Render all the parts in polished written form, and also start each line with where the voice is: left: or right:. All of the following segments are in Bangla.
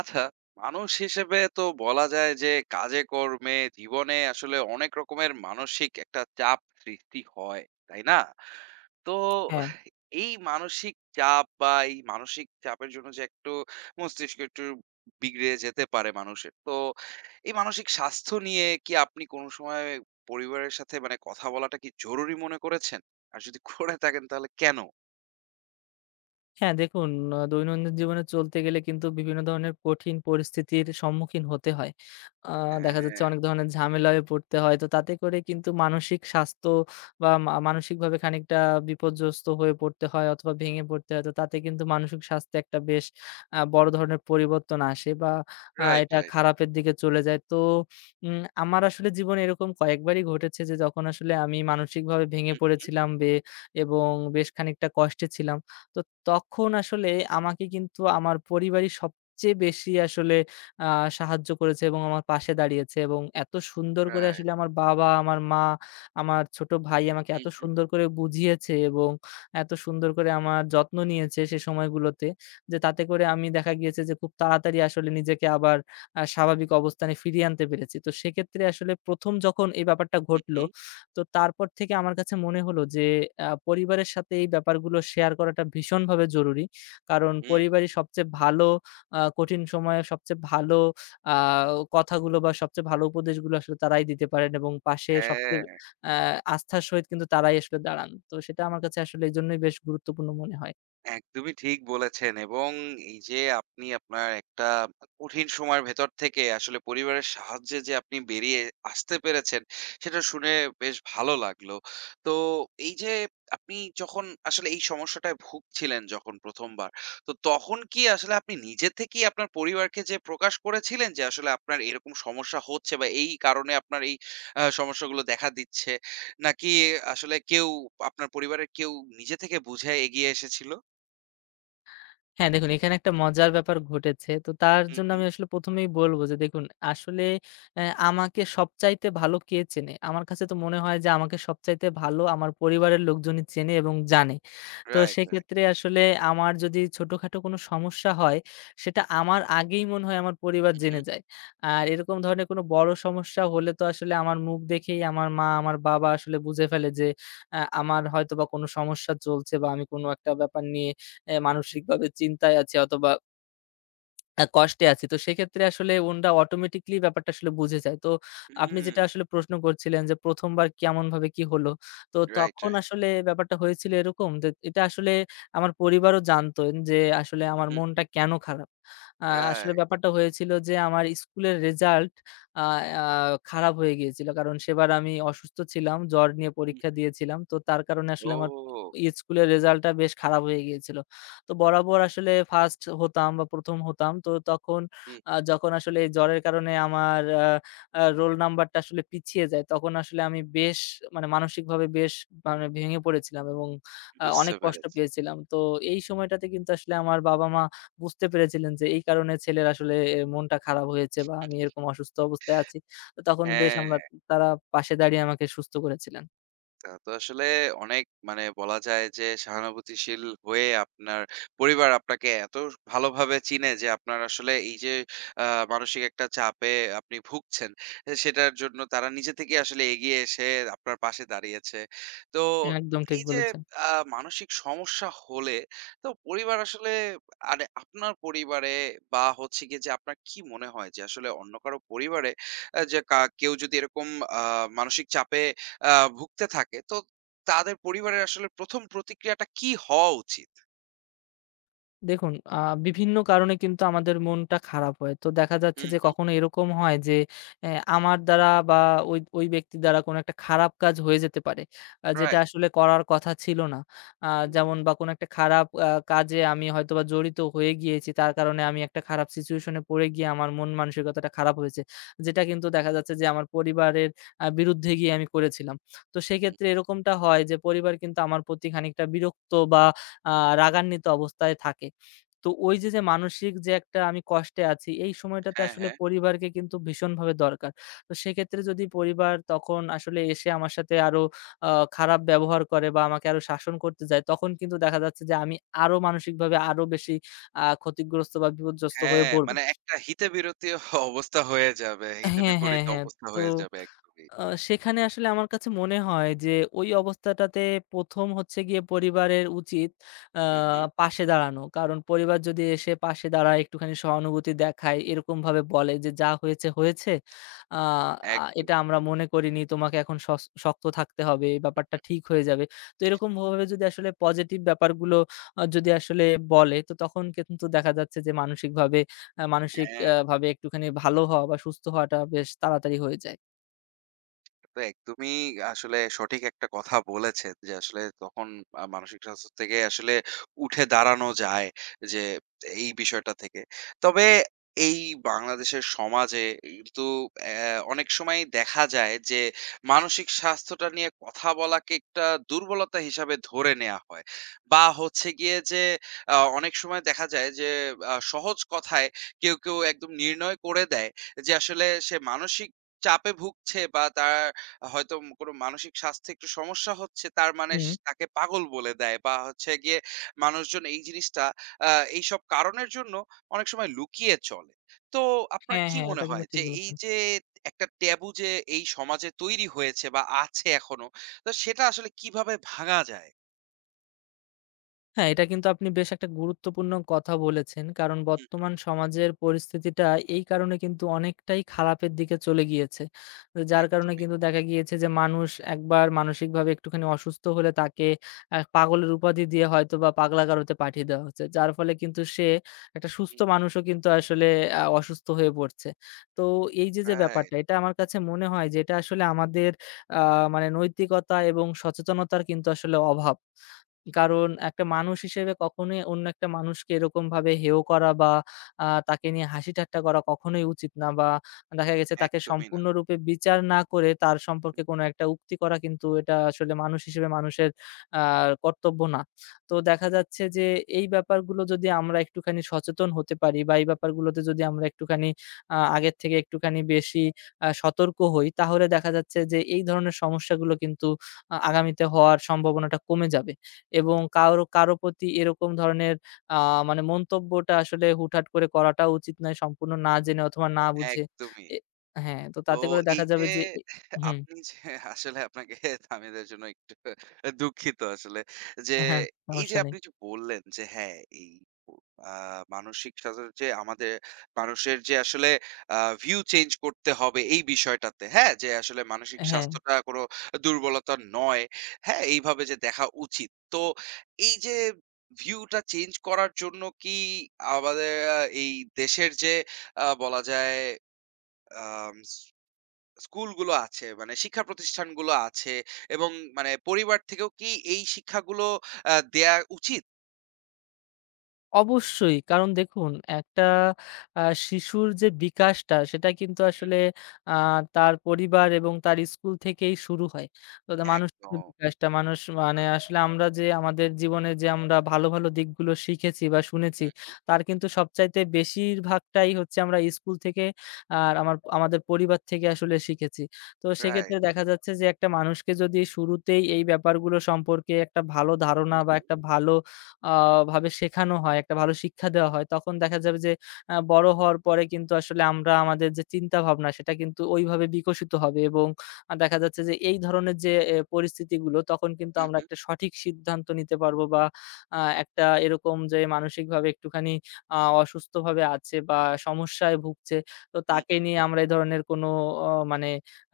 right: আচ্ছা, মানুষ হিসেবে তো বলা যায় যে কাজে কর্মে জীবনে আসলে অনেক রকমের মানসিক একটা চাপ সৃষ্টি হয়, তাই না? তো
left: হ্যাঁ,
right: এই মানসিক চাপ বা এই মানসিক চাপের জন্য যে একটু মস্তিষ্ক একটু বিগড়ে যেতে পারে মানুষের। তো এই মানসিক স্বাস্থ্য নিয়ে কি আপনি কোনো সময় পরিবারের সাথে মানে কথা বলাটা কি জরুরি মনে করেছেন? আর যদি করে থাকেন তাহলে কেন?
left: হ্যাঁ দেখুন দৈনন্দিন জীবনে চলতে গেলে কিন্তু বিভিন্ন ধরনের কঠিন পরিস্থিতির সম্মুখীন হতে হয়। আ দেখা
right: হ্যাঁ,
left: যাচ্ছে অনেক ধরনের ঝামেলায় পড়তে হয়। তো তাতে করে কিন্তু মানসিক স্বাস্থ্য বা মানসিকভাবে খানিকটা বিপর্যস্ত হয়ে পড়তে হয় অথবা ভেঙে পড়তে হয়। তো তাতে কিন্তু মানসিক স্বাস্থ্যে একটা বেশ বড় ধরনের পরিবর্তন আসে বা
right: রাইট,
left: এটা
right: রাইট।
left: খারাপের দিকে চলে যায়। তো আমার আসলে জীবনে এরকম কয়েকবারই ঘটেছে যে যখন আসলে আমি মানসিকভাবে ভেঙে
right: হু, হু।
left: পড়েছিলাম এবং বেশ খানিকটা কষ্টে ছিলাম। তো তখন আসলে আমাকে কিন্তু আমার পরিবারই সবচেয়ে বেশি আসলে আ সাহায্য করেছে এবং আমার পাশে দাঁড়িয়েছে, এবং এত সুন্দর করে
right: রাইট।
left: আসলে আমার বাবা, আমার মা, আমার ছোট ভাই আমাকে
right: হু,
left: এত
right: হু,
left: সুন্দর করে বুঝিয়েছে এবং এত সুন্দর করে আমার যত্ন নিয়েছে সে সময়গুলোতে, যে তাতে করে আমি দেখা গিয়েছে যে খুব তাড়াতাড়ি আসলে নিজেকে আবার স্বাভাবিক অবস্থানে ফিরিয়ে আনতে পেরেছি। তো সেক্ষেত্রে আসলে প্রথম যখন এই ব্যাপারটা
right: হু,
left: ঘটল,
right: হু,
left: তো তারপর থেকে আমার কাছে মনে হলো যে পরিবারের সাথে এই ব্যাপারগুলো শেয়ার করাটা ভীষণভাবে জরুরি। কারণ
right: হু।
left: পরিবারই সবচেয়ে ভালো, কঠিন সময়ে সবচেয়ে ভালো আ কথাগুলো বা সবচেয়ে ভালো উপদেশগুলো আসলে তারাই দিতে পারেন, এবং পাশে সবচেয়ে
right: হ্যাঁ।
left: আ আস্থার সহিত কিন্তু তারাই আসলে দাঁড়ান। তো সেটা আমার কাছে আসলে এজন্যই বেশ গুরুত্বপূর্ণ মনে হয়।
right: একদমই ঠিক বলেছেন। এবং এই যে আপনি আপনার একটা কঠিন সময়ের ভেতর থেকে আসলে পরিবারের সাহায্যে যে আপনি বেরিয়ে আসতে পেরেছেন, সেটা শুনে বেশ ভালো লাগলো। তো এই যে আপনি যখন আসলে এই সমস্যাটায় ভুগছিলেন যখন ১ম বার, তো তখন কি আসলে আপনি নিজে থেকেই আপনার পরিবারকে যে প্রকাশ করেছিলেন যে আসলে আপনার এরকম সমস্যা হচ্ছে বা এই কারণে আপনার এই সমস্যাগুলো দেখা দিচ্ছে? নাকি আসলে কেউ আপনার পরিবারের কেউ নিজে থেকে বুঝে এগিয়ে এসেছিল?
left: হ্যাঁ, দেখুন এখানে একটা মজার ব্যাপার ঘটেছে। তো তার
right: হুম,
left: জন্য
right: হুম।
left: আমি আসলে প্রথম এই বলব যে দেখুন আসলে অ্যা আমাকে সবচাইতে ভালো কে চেনে? আমার কাছে তো মনে হয় যে আমাকে সবচাইতে ভালো আমার পরিবারের লোকজনই চেনে এবং জানে। তো
right: রাইট, রাইট।
left: সেক্ষেত্রে আসলে আমার যদি ছোটখাটো কোনো সমস্যা হয়, সেটা আমার আগেই মনে হয় আমার পরিবার
right: হুম,
left: জেনে
right: হুম।
left: যায়। আর এরকম ধরনের কোনো বড় সমস্যা হলে তো আসলে আমার মুখ দেখেই আমার মা, আমার বাবা আসলে বুঝে ফেলে যে আমার হয়তোবা কোনো সমস্যা চলছে বা আমি কোনো একটা ব্যাপার নিয়ে মানসিকভাবে চিন্তায় আছি অথবা কষ্টে আছি। তো সেক্ষেত্রে আসলে ওনরা অটোমেটিক্যালি ব্যাপারটা আসলে বুঝে যায়। তো আপনি
right: হুম।
left: যেটা আসলে প্রশ্ন করছিলেন যে, প্রথম বার কেমনভাবে কি হলো? তো
right: রাইট,
left: তখন
right: রাইট।
left: আসলে ব্যাপারটা হয়েছিল এরকম যে, এটা আসলে আমার পরিবারও জানতেন যে আসলে আমার
right: হুম,
left: মনটা
right: হুম।
left: কেন খারাপ। আসলে
right: রাইট।
left: ব্যাপারটা হয়েছিল যে, আমার স্কুলের রেজাল্ট আ আ খারাপ হয়ে গিয়েছিল। কারণ সেবার আমি অসুস্থ ছিলাম, জ্বর নিয়ে পরীক্ষা
right: হুম।
left: দিয়েছিলাম। তো তার কারণে আসলে আমার
right: ও!
left: স্কুলের রেজাল্টটা বেশ খারাপ হয়ে গিয়েছিল। তো বরাবর আসলে ফার্স্ট হতাম বা প্রথম হতাম। তো তখন
right: হুম,
left: যখন আসলে এই জ্বরের কারণে আমার আ আ রোল নাম্বারটা আসলে পিছিয়ে যায়, তখন আসলে আমি বেশ মানে মানসিকভাবে বেশ মানে ভেঙে পড়েছিলাম এবং
right: বুঝতে
left: অনেক কষ্ট
right: পেরেছি।
left: পেয়েছিলাম। তো এই সময়টাতে কিন্তু আসলে আমার বাবা-মা বুঝতে পেরেছিলেন যে এই কারণে ছেলের আসলে মনটা খারাপ হয়েছে বা আমি এরকম অসুস্থ অবস্থায় আছি। তো তখন বেশ আমরা
right: হ্যাঁ।
left: তারা পাশে দাঁড়িয়ে আমাকে সুস্থ করেছিলেন।
right: তা তো আসলে অনেক মানে বলা যায় যে সহানুভূতিশীল হয়ে আপনার পরিবার আপনাকে এত ভালোভাবে চিনে যে আপনার আসলে এই যে মানসিক একটা চাপে আপনি ভুগছেন, সেটার জন্য তারা নিজে থেকে আসলে এগিয়ে এসে আপনার পাশে দাঁড়িয়েছে। তো
left: একদম ঠিক
right: এই যে
left: বলেছেন।
right: মানসিক সমস্যা হলে তো পরিবার আসলে, আরে আপনার পরিবারে বা হচ্ছে কি যে আপনার কি মনে হয় যে আসলে অন্য কারো পরিবারে, যে কেউ যদি এরকম মানসিক চাপে আ ভুগতে থাকে। তো তাদের পরিবারের আসলে ১ম প্রতিক্রিয়াটা কি হওয়া উচিত?
left: দেখুন বিভিন্ন কারণে কিন্তু আমাদের মনটা খারাপ হয়। তো দেখা যাচ্ছে
right: হুম,
left: যে
right: হুম।
left: কখনো এরকম হয় যে এ আমার দ্বারা বা ওই ব্যক্তির দ্বারা কোনো একটা খারাপ কাজ হয়ে যেতে পারে। যেটা
right: রাইট।
left: আসলে করার কথা ছিল না। আ
right: হুম,
left: যেমন বা কোনো একটা খারাপ কাজে আমি হয়তোবা জড়িত হয়ে গিয়েছি। তার কারণে আমি একটা খারাপ সিচুয়েশন এ পড়ে গিয়ে আমার মন মানসিকতাটা খারাপ হয়েছে। যেটা কিন্তু দেখা যাচ্ছে যে আমার পরিবারের বিরুদ্ধে গিয়ে আমি করেছিলাম। তো সেক্ষেত্রে
right: হুম।
left: এরকমটা হয় যে পরিবার কিন্তু আমার প্রতি খানিকটা বিরক্ত বা আ রাগান্বিত অবস্থায় থাকে। তো ওই যে, যে মানসিক যে একটা আমি কষ্টে আছি, এই সময়টাতে
right: হ্যাঁ,
left: আসলে
right: হ্যাঁ।
left: পরিবারকে কিন্তু ভীষণভাবে দরকার। তো সেক্ষেত্রে যদি পরিবার তখন আসলে এসে আমার সাথে আরো আ খারাপ ব্যবহার করে বা আমাকে আরো শাসন করতে যায়, তখন কিন্তু দেখা যাচ্ছে যে আমি আরো মানসিকভাবে আরো বেশি ক্ষতিগ্রস্ত বা বিপর্যস্ত হয়ে
right: হ্যাঁ,
left: পড়ব।
right: মানে একটা হিতে বিরতি অবস্থা হয়ে যাবে। হিতে
left: হ্যাঁ, হ্যাঁ,
right: বিপরীত
left: হ্যাঁ।
right: অবস্থা
left: তো
right: হয়ে যাবে একদমই।
left: আ সেখানে আসলে আমার কাছে মনে হয় যে ওই অবস্থাটাতে প্রথম হচ্ছে গিয়ে পরিবারের উচিত আ
right: হুম, হুম।
left: পাশে দাঁড়ানো। কারণ পরিবার যদি এসে পাশে দাঁড়ায়, একটুখানি সহানুভূতি দেখায়, এরকমভাবে বলে যে, "যা হয়েছে, হয়েছে। আ আ
right: একদম।
left: এটা আমরা মনে করিনি। তোমাকে এখন শক্ত থাকতে হবে। ব্যাপারটা ঠিক হয়ে যাবে।" তো এরকমভাবে যদি আসলে পজিটিভ ব্যাপারগুলো যদি আসলে বলে, তো তখন কিন্তু দেখা যাচ্ছে যে মানসিকভাবে মানসিক
right: হ্যাঁ।
left: ভাবে একটুখানি ভালো হওয়া বা সুস্থ হওয়াটা বেশ তাড়াতাড়ি হয়ে যায়।
right: তো একদমই আসলে সঠিক একটা কথা বলেছেন যে আসলে তখন মানসিক স্বাস্থ্য থেকে আসলে উঠে দাঁড়ানো যায় যে এই বিষয়টা থেকে। তবে এই বাংলাদেশের সমাজে কিন্তু অ্যা অনেক সময় দেখা যায় যে মানসিক স্বাস্থ্যটা নিয়ে কথা বলাকে একটা দুর্বলতা হিসাবে ধরে নেয়া হয়। বা হচ্ছে গিয়ে যে অনেক সময় দেখা যায় যে সহজ কথায় কেউ একদম নির্ণয় করে দেয় যে আসলে সে মানসিক চাপে ভুগছে বা তার হয়তো কোনো মানসিক স্বাস্থ্যে একটু সমস্যা হচ্ছে, তার মানে
left: হুম।
right: তাকে পাগল বলে দেয় বা হচ্ছে গিয়ে মানুষজন এই জিনিসটা আ এইসব কারণের জন্য অনেক সময় লুকিয়ে চলে। তো আপনার
left: হ্যাঁ,
right: কি
left: হ্যাঁ। এটা
right: মনে
left: কিন্তু
right: হয়
left: ঠিক
right: যে এই
left: বলেছেন।
right: যে একটা ট্যাবু যে এই সমাজে তৈরি হয়েছে বা আছে এখনো, তো সেটা আসলে কিভাবে ভাঙা যায়?
left: হ্যাঁ, এটা কিন্তু আপনি বেশ একটা গুরুত্বপূর্ণ কথা বলেছেন। কারণ
right: হুম,
left: বর্তমান সমাজের পরিস্থিতিটা এই কারণে কিন্তু অনেকটাই খারাপের দিকে চলে গিয়েছে। যার কারণে
right: একদমই।
left: কিন্তু দেখা গিয়েছে যে মানুষ একবার মানসিকভাবে একটুখানি অসুস্থ হলে তাকে পাগলের উপাধি দিয়ে হয়তোবা পাগলাগারদে পাঠিয়ে দেওয়া হচ্ছে। যার ফলে কিন্তু সে একটা সুস্থ
right: হুম,
left: মানুষও কিন্তু আসলে অসুস্থ হয়ে পড়ছে। তো এই যে, যে ব্যাপারটা,
right: রাইট।
left: এটা আমার কাছে মনে হয় যে এটা আসলে আমাদের আ মানে নৈতিকতা এবং সচেতনতার কিন্তু আসলে অভাব। কারণ একটা মানুষ হিসেবে কখনোই অন্য একটা মানুষকে এরকমভাবে হেয় করা বা তাকে নিয়ে হাসি-ঠাট্টা করা কখনোই উচিত না, বা দেখা গেছে তাকে
right: একদমই না।
left: সম্পূর্ণরূপে বিচার না করে তার সম্পর্কে কোনো একটা উক্তি করা, কিন্তু এটা আসলে মানুষ হিসেবে মানুষের আ কর্তব্য না। তো দেখা যাচ্ছে যে এই ব্যাপারগুলো যদি আমরা একটুখানি সচেতন হতে পারি বা এই ব্যাপারগুলোতে যদি আমরা একটুখানি আগের থেকে একটুখানি বেশি সতর্ক হই, তাহলে দেখা যাচ্ছে যে এই ধরনের সমস্যাগুলো কিন্তু আগামীতে হওয়ার সম্ভাবনাটা কমে যাবে। এবং কারো, কারো প্রতি এরকম ধরনের আ মানে মন্তব্যটা আসলে হুটহাট করে করাটা উচিত নয় সম্পূর্ণ না জেনে অথবা না বুঝে।
right: একদমই।
left: এ হ্যাঁ, তো
right: তো
left: তাতে করে দেখা
right: এই যে
left: যাবে যে হুম,
right: আপনি যে আসলে আপনাকে থামিয়ে দেওয়ার জন্য একটু দুঃখিত আসলে। যে
left: হ্যাঁ,
right: এই যে
left: সমস্যা নেই।
right: আপনি যে বললেন যে হ্যাঁ, এই আ মানসিক স্বাস্থ্যের যে আমাদের মানুষের যে আসলে আ ভিউ চেঞ্জ করতে হবে এই বিষয়টাতে, হ্যাঁ? যে আসলে মানসিক
left: হ্যাঁ।
right: স্বাস্থ্যটা কোনো দুর্বলতা নয়, হ্যাঁ? এইভাবে যে দেখা উচিত। তো এই যে ভিউটা চেঞ্জ করার জন্য কি আমাদের এই দেশের যে বলা যায় আম স্কুলগুলো আছে মানে শিক্ষা প্রতিষ্ঠানগুলো আছে, এবং মানে পরিবার থেকেও কি এই শিক্ষাগুলো দেয়া উচিত?
left: অবশ্যই। কারণ দেখুন একটা আ শিশুর যে বিকাশটা, সেটা কিন্তু
right: হুম, হুম।
left: আসলে আ তার পরিবার এবং তার স্কুল থেকেই শুরু হয়। তো তা মানুষের যে
right: একদম।
left: বিকাশটা, মানুষ মানে আসলে আমরা যে আমাদের জীবনে যে আমরা ভালো, ভালো দিকগুলো শিখেছি বা শুনেছি, তার কিন্তু সবচাইতে বেশিরভাগটাই হচ্ছে আমরা স্কুল থেকে আর আমার আমাদের পরিবার থেকে আসলে শিখেছি। তো সেক্ষেত্রে
right: রাইট।
left: দেখা যাচ্ছে যে একটা মানুষকে যদি শুরুতেই এই ব্যাপারগুলো সম্পর্কে একটা ভালো
right: হুম,
left: ধারণা বা
right: রাইট।
left: একটা ভালো আ ভাবে শেখানো হয়, একটা ভালো শিক্ষা দেওয়া হয়, তখন দেখা যাবে যে বড় হওয়ার পরে কিন্তু আসলে আমরা আমাদের যে চিন্তাভাবনা, সেটা কিন্তু ওইভাবে বিকশিত হবে। এবং দেখা যাচ্ছে যে এই ধরনের যে পরিস্থিতিগুলো, তখন
right: হুম,
left: কিন্তু
right: হুম, হুম,
left: আমরা
right: হুম,
left: একটা সঠিক সিদ্ধান্ত নিতে পারবো বা একটা এরকম যে, মানসিকভাবে একটুখানি অসুস্থভাবে আছে বা সমস্যায় ভুগছে, তো
right: হুম,
left: তাকে
right: হুম।
left: নিয়ে আমরা এ ধরনের কোনো মানে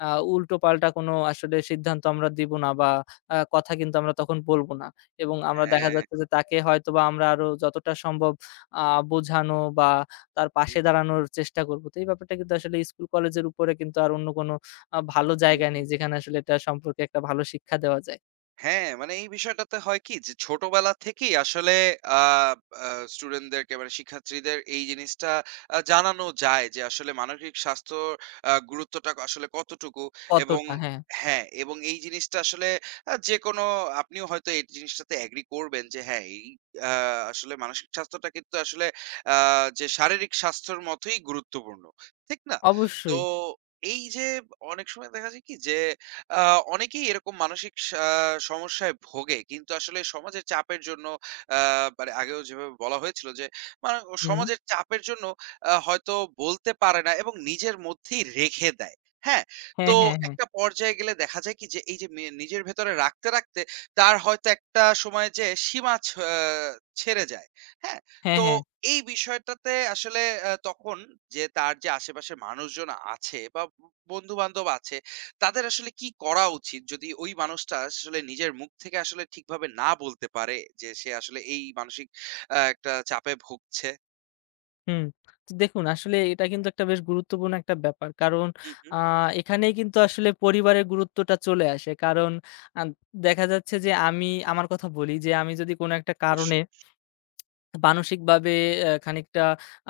left: আ উল্টোপাল্টা কোনো আসলে সিদ্ধান্ত আমরা দিব না বা কথা কিন্তু আমরা তখন বলব না। এবং আমরা দেখা
right: হ্যাঁ।
left: যাচ্ছে যে তাকে হয়তোবা আমরা আরো যতটা সম্ভব আ বোঝানো বা তার
right: হুম,
left: পাশে দাঁড়ানোর চেষ্টা করব। তো এই ব্যাপারটা কিন্তু আসলে স্কুল কলেজের উপরে কিন্তু আর অন্য কোনো ভালো
right: হুম,
left: জায়গা নেই
right: হুম।
left: যেখানে আসলে এটা সম্পর্কে একটা ভালো শিক্ষা দেওয়া যায়।
right: হ্যাঁ, মানে এই বিষয়টাতে হয় কি যে ছোটবেলা থেকেই আসলে আ আ স্টুডেন্টদেরকে মানে শিক্ষার্থীদের এই জিনিসটা জানানো যায় যে আসলে মানসিক স্বাস্থ্যর গুরুত্বটা আসলে কতটুকু এবং
left: কতটা, হ্যাঁ,
right: হ্যাঁ, এবং এই জিনিসটা আসলে যেকোনো আপনিও হয়তো এই জিনিসটাতে এগ্রি করবেন যে হ্যাঁ, এই আ আসলে মানসিক স্বাস্থ্যটা কিন্তু আসলে আ যে শারীরিক স্বাস্থ্যের মতোই গুরুত্বপূর্ণ। ঠিক না? তো
left: অবশ্যই।
right: এই যে অনেক সময় দেখা যায় কি যে আ অনেকেই এরকম মানসিক সমস্যায় ভোগে। কিন্তু আসলে সমাজের চাপের জন্য আ মানে আগেও যেভাবে বলা হয়েছিল যে, মানে ও
left: হুম।
right: সমাজের চাপের জন্য হয়তো বলতে পারে না এবং নিজের মধ্যেই রেখে দেয়। হ্যাঁ?
left: হ্যাঁ,
right: তো
left: হ্যাঁ, হ্যাঁ।
right: একটা পর্যায়ে গেলে দেখা যায় কি যে, এই যে নিজের ভেতরে রাখতে, রাখতে, তার হয়তো একটা সময় যেয়ে সীমা ছ আ ছেড়ে যায়। হ্যাঁ?
left: হ্যাঁ,
right: তো
left: হ্যাঁ।
right: এই বিষয়টাতে আসলে তখন যে তার যে আশেপাশের মানুষজন আছে বা বন্ধু-বান্ধব আছে, তাদের আসলে কি করা উচিত যদি ওই মানুষটা আসলে নিজের মুখ থেকে আসলে ঠিকভাবে না বলতে পারে যে সে আসলে এই মানসিক একটা চাপে ভুগছে?
left: হুম। তো দেখুন আসলে এটা কিন্তু একটা বেশ গুরুত্বপূর্ণ একটা ব্যাপার। কারণ
right: হুম,
left: আ
right: হুম,
left: এখানেই কিন্তু আসলে পরিবারের গুরুত্বটা চলে আসে। কারণ আ দেখা যাচ্ছে যে আমি আমার কথা বলি, যে আমি যদি কোনো একটা কারণে
right: অবশ্যই।
left: মানসিকভাবে খানিকটা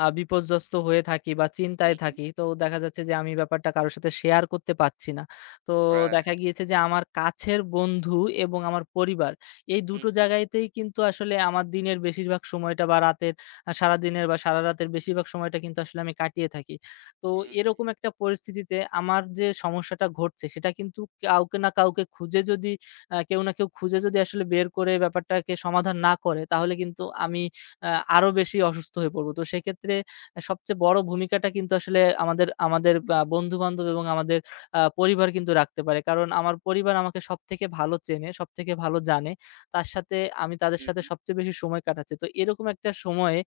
left: বিপর্যস্ত হয়ে থাকি বা
right: হুম,
left: চিন্তায়
right: হুম।
left: থাকি। তো দেখা যাচ্ছে যে আমি ব্যাপারটা কারো সাথে শেয়ার করতে পারছি না। তো
right: রাইট।
left: দেখা গিয়েছে যে আমার কাছের বন্ধু এবং আমার পরিবার, এই
right: হুম,
left: দুটো
right: হুম।
left: জায়গাতেই কিন্তু আসলে আমার দিনের বেশিরভাগ সময়টা বা রাতের সারাদিনের বা সারারাতের বেশিরভাগ সময়টা কিন্তু আসলে আমি কাটিয়ে থাকি। তো
right: হুম,
left: এরকম একটা পরিস্থিতিতে আমার যে সমস্যাটা ঘটছে, সেটা কিন্তু কাউকে না কাউকে খুঁজে যদি আ কেউ না কেউ খুঁজে যদি আসলে বের করে ব্যাপারটাকে সমাধান না করে, তাহলে কিন্তু আমি আ আরো বেশি অসুস্থ হয়ে পড়ব। তো সেক্ষেত্রে সবচেয়ে বড় ভূমিকাটা কিন্তু আসলে আমাদের আমাদের বা বন্ধু-বান্ধব এবং আমাদের পরিবার
right: হুম,
left: কিন্তু রাখতে পারে। কারণ আমার পরিবার আমাকে সবথেকে ভালো চেনে, সবথেকে ভালো জানে। তার সাথে আমি তাদের
right: হুম,
left: সাথে
right: হুম।
left: সবচেয়ে বেশি সময় কাটাচ্ছি। তো এরকম একটা সময়ে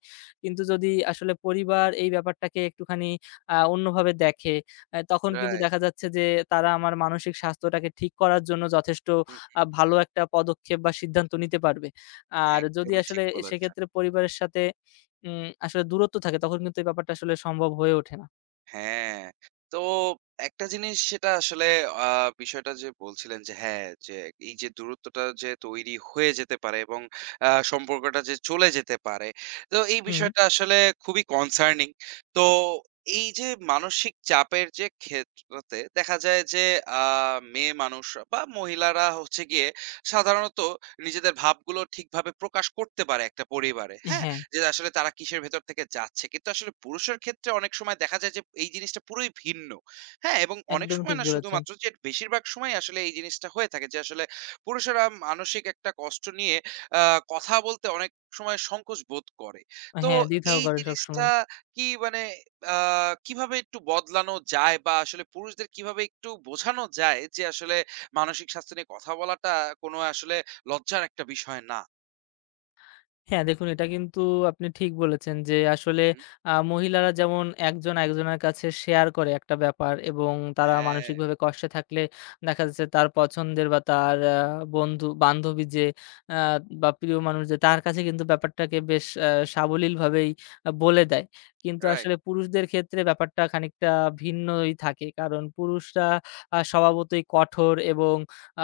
left: কিন্তু যদি আসলে পরিবার এই ব্যাপারটাকে একটুখানি অন্যভাবে দেখে, তখন কিন্তু
right: রাইট।
left: দেখা যাচ্ছে যে তারা আমার মানসিক স্বাস্থ্যটাকে ঠিক করার জন্য যথেষ্ট
right: হুম,
left: ভালো একটা পদক্ষেপ বা সিদ্ধান্ত নিতে পারবে। আর যদি
right: একদমই
left: আসলে
right: ঠিক বলেছেন।
left: সেক্ষেত্রে পরিবারের সাথে আসলে দূরত্ব থাকে, তখন কিন্তু এই ব্যাপারটা আসলে সম্ভব হয়ে ওঠে না।
right: হ্যাঁ, তো একটা জিনিস সেটা আসলে আ বিষয়টা যে বলছিলেন যে হ্যাঁ, যে এই যে দূরত্বটা যে তৈরি হয়ে যেতে পারে এবং সম্পর্কটা যে চলে যেতে পারে। তো এই
left: হুম।
right: বিষয়টা আসলে খুবই কনসার্নিং। তো এই যে মানসিক চাপের যে ক্ষেত্রতে দেখা যায় যে আ মেয়ে মানুষ বা মহিলারা হচ্ছে গিয়ে সাধারণত নিজেদের ভাবগুলো ঠিকভাবে প্রকাশ করতে পারে একটা পরিবারে। হ্যাঁ?
left: হ্যাঁ,
right: যে আসলে তারা কিসের ভেতর থেকে যাচ্ছে। কিন্তু আসলে পুরুষের ক্ষেত্রে অনেক সময় দেখা যায় যে এই জিনিসটা পুরোই ভিন্ন। হ্যাঁ? এবং অনেক
left: একদম
right: সময়
left: ঠিক
right: না
left: বলেছেন।
right: শুধুমাত্র যে বেশিরভাগ সময় আসলে এই জিনিসটা হয়ে থাকে যে আসলে পুরুষেরা মানসিক একটা কষ্ট নিয়ে আ কথা বলতে অনেক সময় সংকোচ বোধ করে। তো
left: হ্যাঁ, দ্বিধাও
right: এই
left: করে
right: জিনিসটা
left: সবসময়।
right: কি মানে আ কিভাবে একটু বদলানো যায় বা আসলে পুরুষদের কিভাবে একটু বোঝানো যায় যে আসলে মানসিক স্বাস্থ্য নিয়ে কথা বলাটা কোনো আসলে লজ্জার একটা বিষয় না?
left: হ্যাঁ, দেখুন এটা কিন্তু আপনি ঠিক বলেছেন যে আসলে
right: হুম,
left: মহিলারা যেমন একজন একজনের কাছে শেয়ার করে একটা ব্যাপার, এবং তারা
right: হ্যাঁ,
left: মানসিকভাবে কষ্টে থাকলে দেখা যাচ্ছে তার পছন্দের বা তার বন্ধু, বান্ধবী যে আ বা প্রিয় মানুষ, যে তার কাছে কিন্তু ব্যাপারটাকে বেশ সাবলীলভাবেই বলে দেয়। কিন্তু
right: রাইট।
left: আসলে পুরুষদের ক্ষেত্রে ব্যাপারটা খানিকটা ভিন্নই থাকে। কারণ পুরুষরা স্বভাবতই কঠোর এবং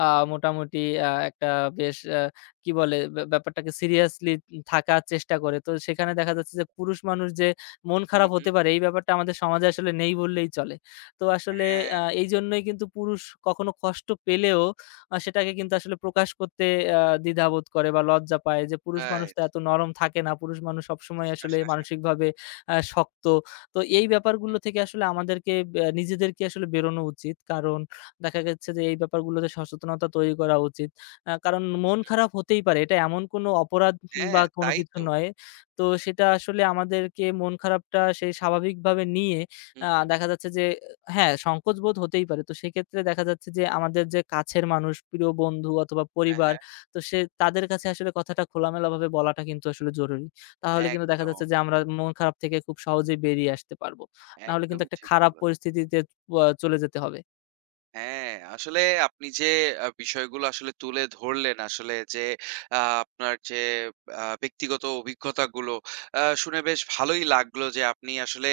left: আ মোটামুটি একটা বেশ কি বলে ব্যাপারটাকে সিরিয়াসলি থাকার চেষ্টা করে। তো সেখানে দেখা যাচ্ছে যে পুরুষ মানুষ যে মন
right: হুম,
left: খারাপ হতে
right: হুম।
left: পারে, এই ব্যাপারটা আমাদের সমাজে আসলে নেই বললেই চলে। তো আসলে
right: হ্যাঁ,
left: এইজন্যই কিন্তু পুরুষ কখনো কষ্ট পেলেও সেটাকে কিন্তু আসলে প্রকাশ করতে দ্বিধাবোধ করে বা লজ্জা পায়, যে পুরুষ মানুষ তো
right: রাইট।
left: এত নরম থাকে না। পুরুষ মানুষ সবসময় আসলে মানসিকভাবে শক্ত। তো এই ব্যাপারগুলো
right: হুম,
left: থেকে আসলে আমাদেরকে নিজেদেরকে আসলে বেরোনো উচিত। কারণ দেখা গেছে যে এই ব্যাপারগুলোতে সচেতনতা তৈরি করা উচিত। কারণ মন
right: হুম।
left: খারাপ হতেই পারে। এটা এমন কোনো অপরাধ বা
right: হ্যাঁ,
left: কোনো
right: তাই
left: কিছু
right: তো।
left: নয়। তো সেটা আসলে আমাদেরকে মন খারাপটা সেই স্বাভাবিকভাবে নিয়ে আ
right: হুম, হুম।
left: দেখা যাচ্ছে যে হ্যাঁ, সংকোচ বোধ হতেই পারে। তো সেক্ষেত্রে দেখা যাচ্ছে যে আমাদের যে কাছের মানুষ, প্রিয় বন্ধু অথবা
right: হ্যাঁ,
left: পরিবার,
right: হ্যাঁ।
left: তো সে তাদের কাছে আসলে কথাটা খোলামেলাভাবে বলাটা কিন্তু আসলে জরুরি। তাহলে কিন্তু দেখা
right: একদম।
left: যাচ্ছে যে আমরা মন খারাপ থেকে খুব সহজেই বেরিয়ে আসতে পারবো। নাহলে কিন্তু
right: একদমই
left: একটা
right: ঠিক
left: খারাপ
right: বলেছেন।
left: পরিস্থিতিতে প চলে যেতে হবে।
right: হ্যাঁ, আসলে আপনি যে বিষয়গুলো আসলে তুলে ধরলেন আসলে যে আপনার যে ব্যক্তিগত অভিজ্ঞতাগুলো শুনে বেশ ভালোই লাগলো যে আপনি আসলে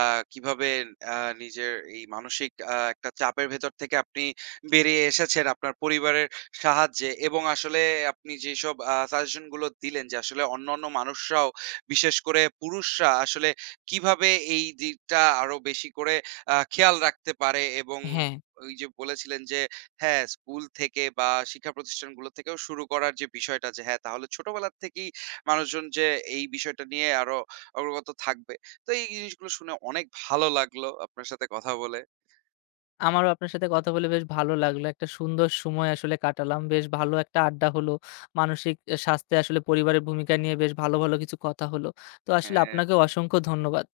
right: আ কিভাবে আ নিজের এই মানসিক একটা চাপের ভেতর থেকে আপনি বেরিয়ে এসেছেন আপনার পরিবারের সাহায্যে, এবং আসলে আপনি যেসব সাজেশন গুলো দিলেন যে আসলে অন্যান্য মানুষরাও বিশেষ করে পুরুষরা আসলে কিভাবে এই দিকটা আরো বেশি করে খেয়াল রাখতে পারে, এবং
left: হ্যাঁ।
right: ওই যে বলেছিলেন যে হ্যাঁ, স্কুল থেকে বা শিক্ষা প্রতিষ্ঠানগুলো থেকেও শুরু করার যে বিষয়টা যে হ্যাঁ, তাহলে ছোটবেলার থেকেই মানুষজন যে এই বিষয়টা নিয়ে আরো অগ্রগত থাকবে। তো এই জিনিসগুলো শুনে অনেক ভালো লাগলো আপনার সাথে কথা বলে।
left: আমারও আপনার সাথে কথা বলে বেশ ভালো লাগলো। একটা সুন্দর সময় আসলে কাটালাম। বেশ ভালো একটা আড্ডা হলো। মানসিক স্বাস্থ্যে আসলে পরিবারের ভূমিকা নিয়ে বেশ ভালো, ভালো কিছু কথা হলো। তো আসলে
right: হ্যাঁ।
left: আপনাকেও অসংখ্য ধন্যবাদ।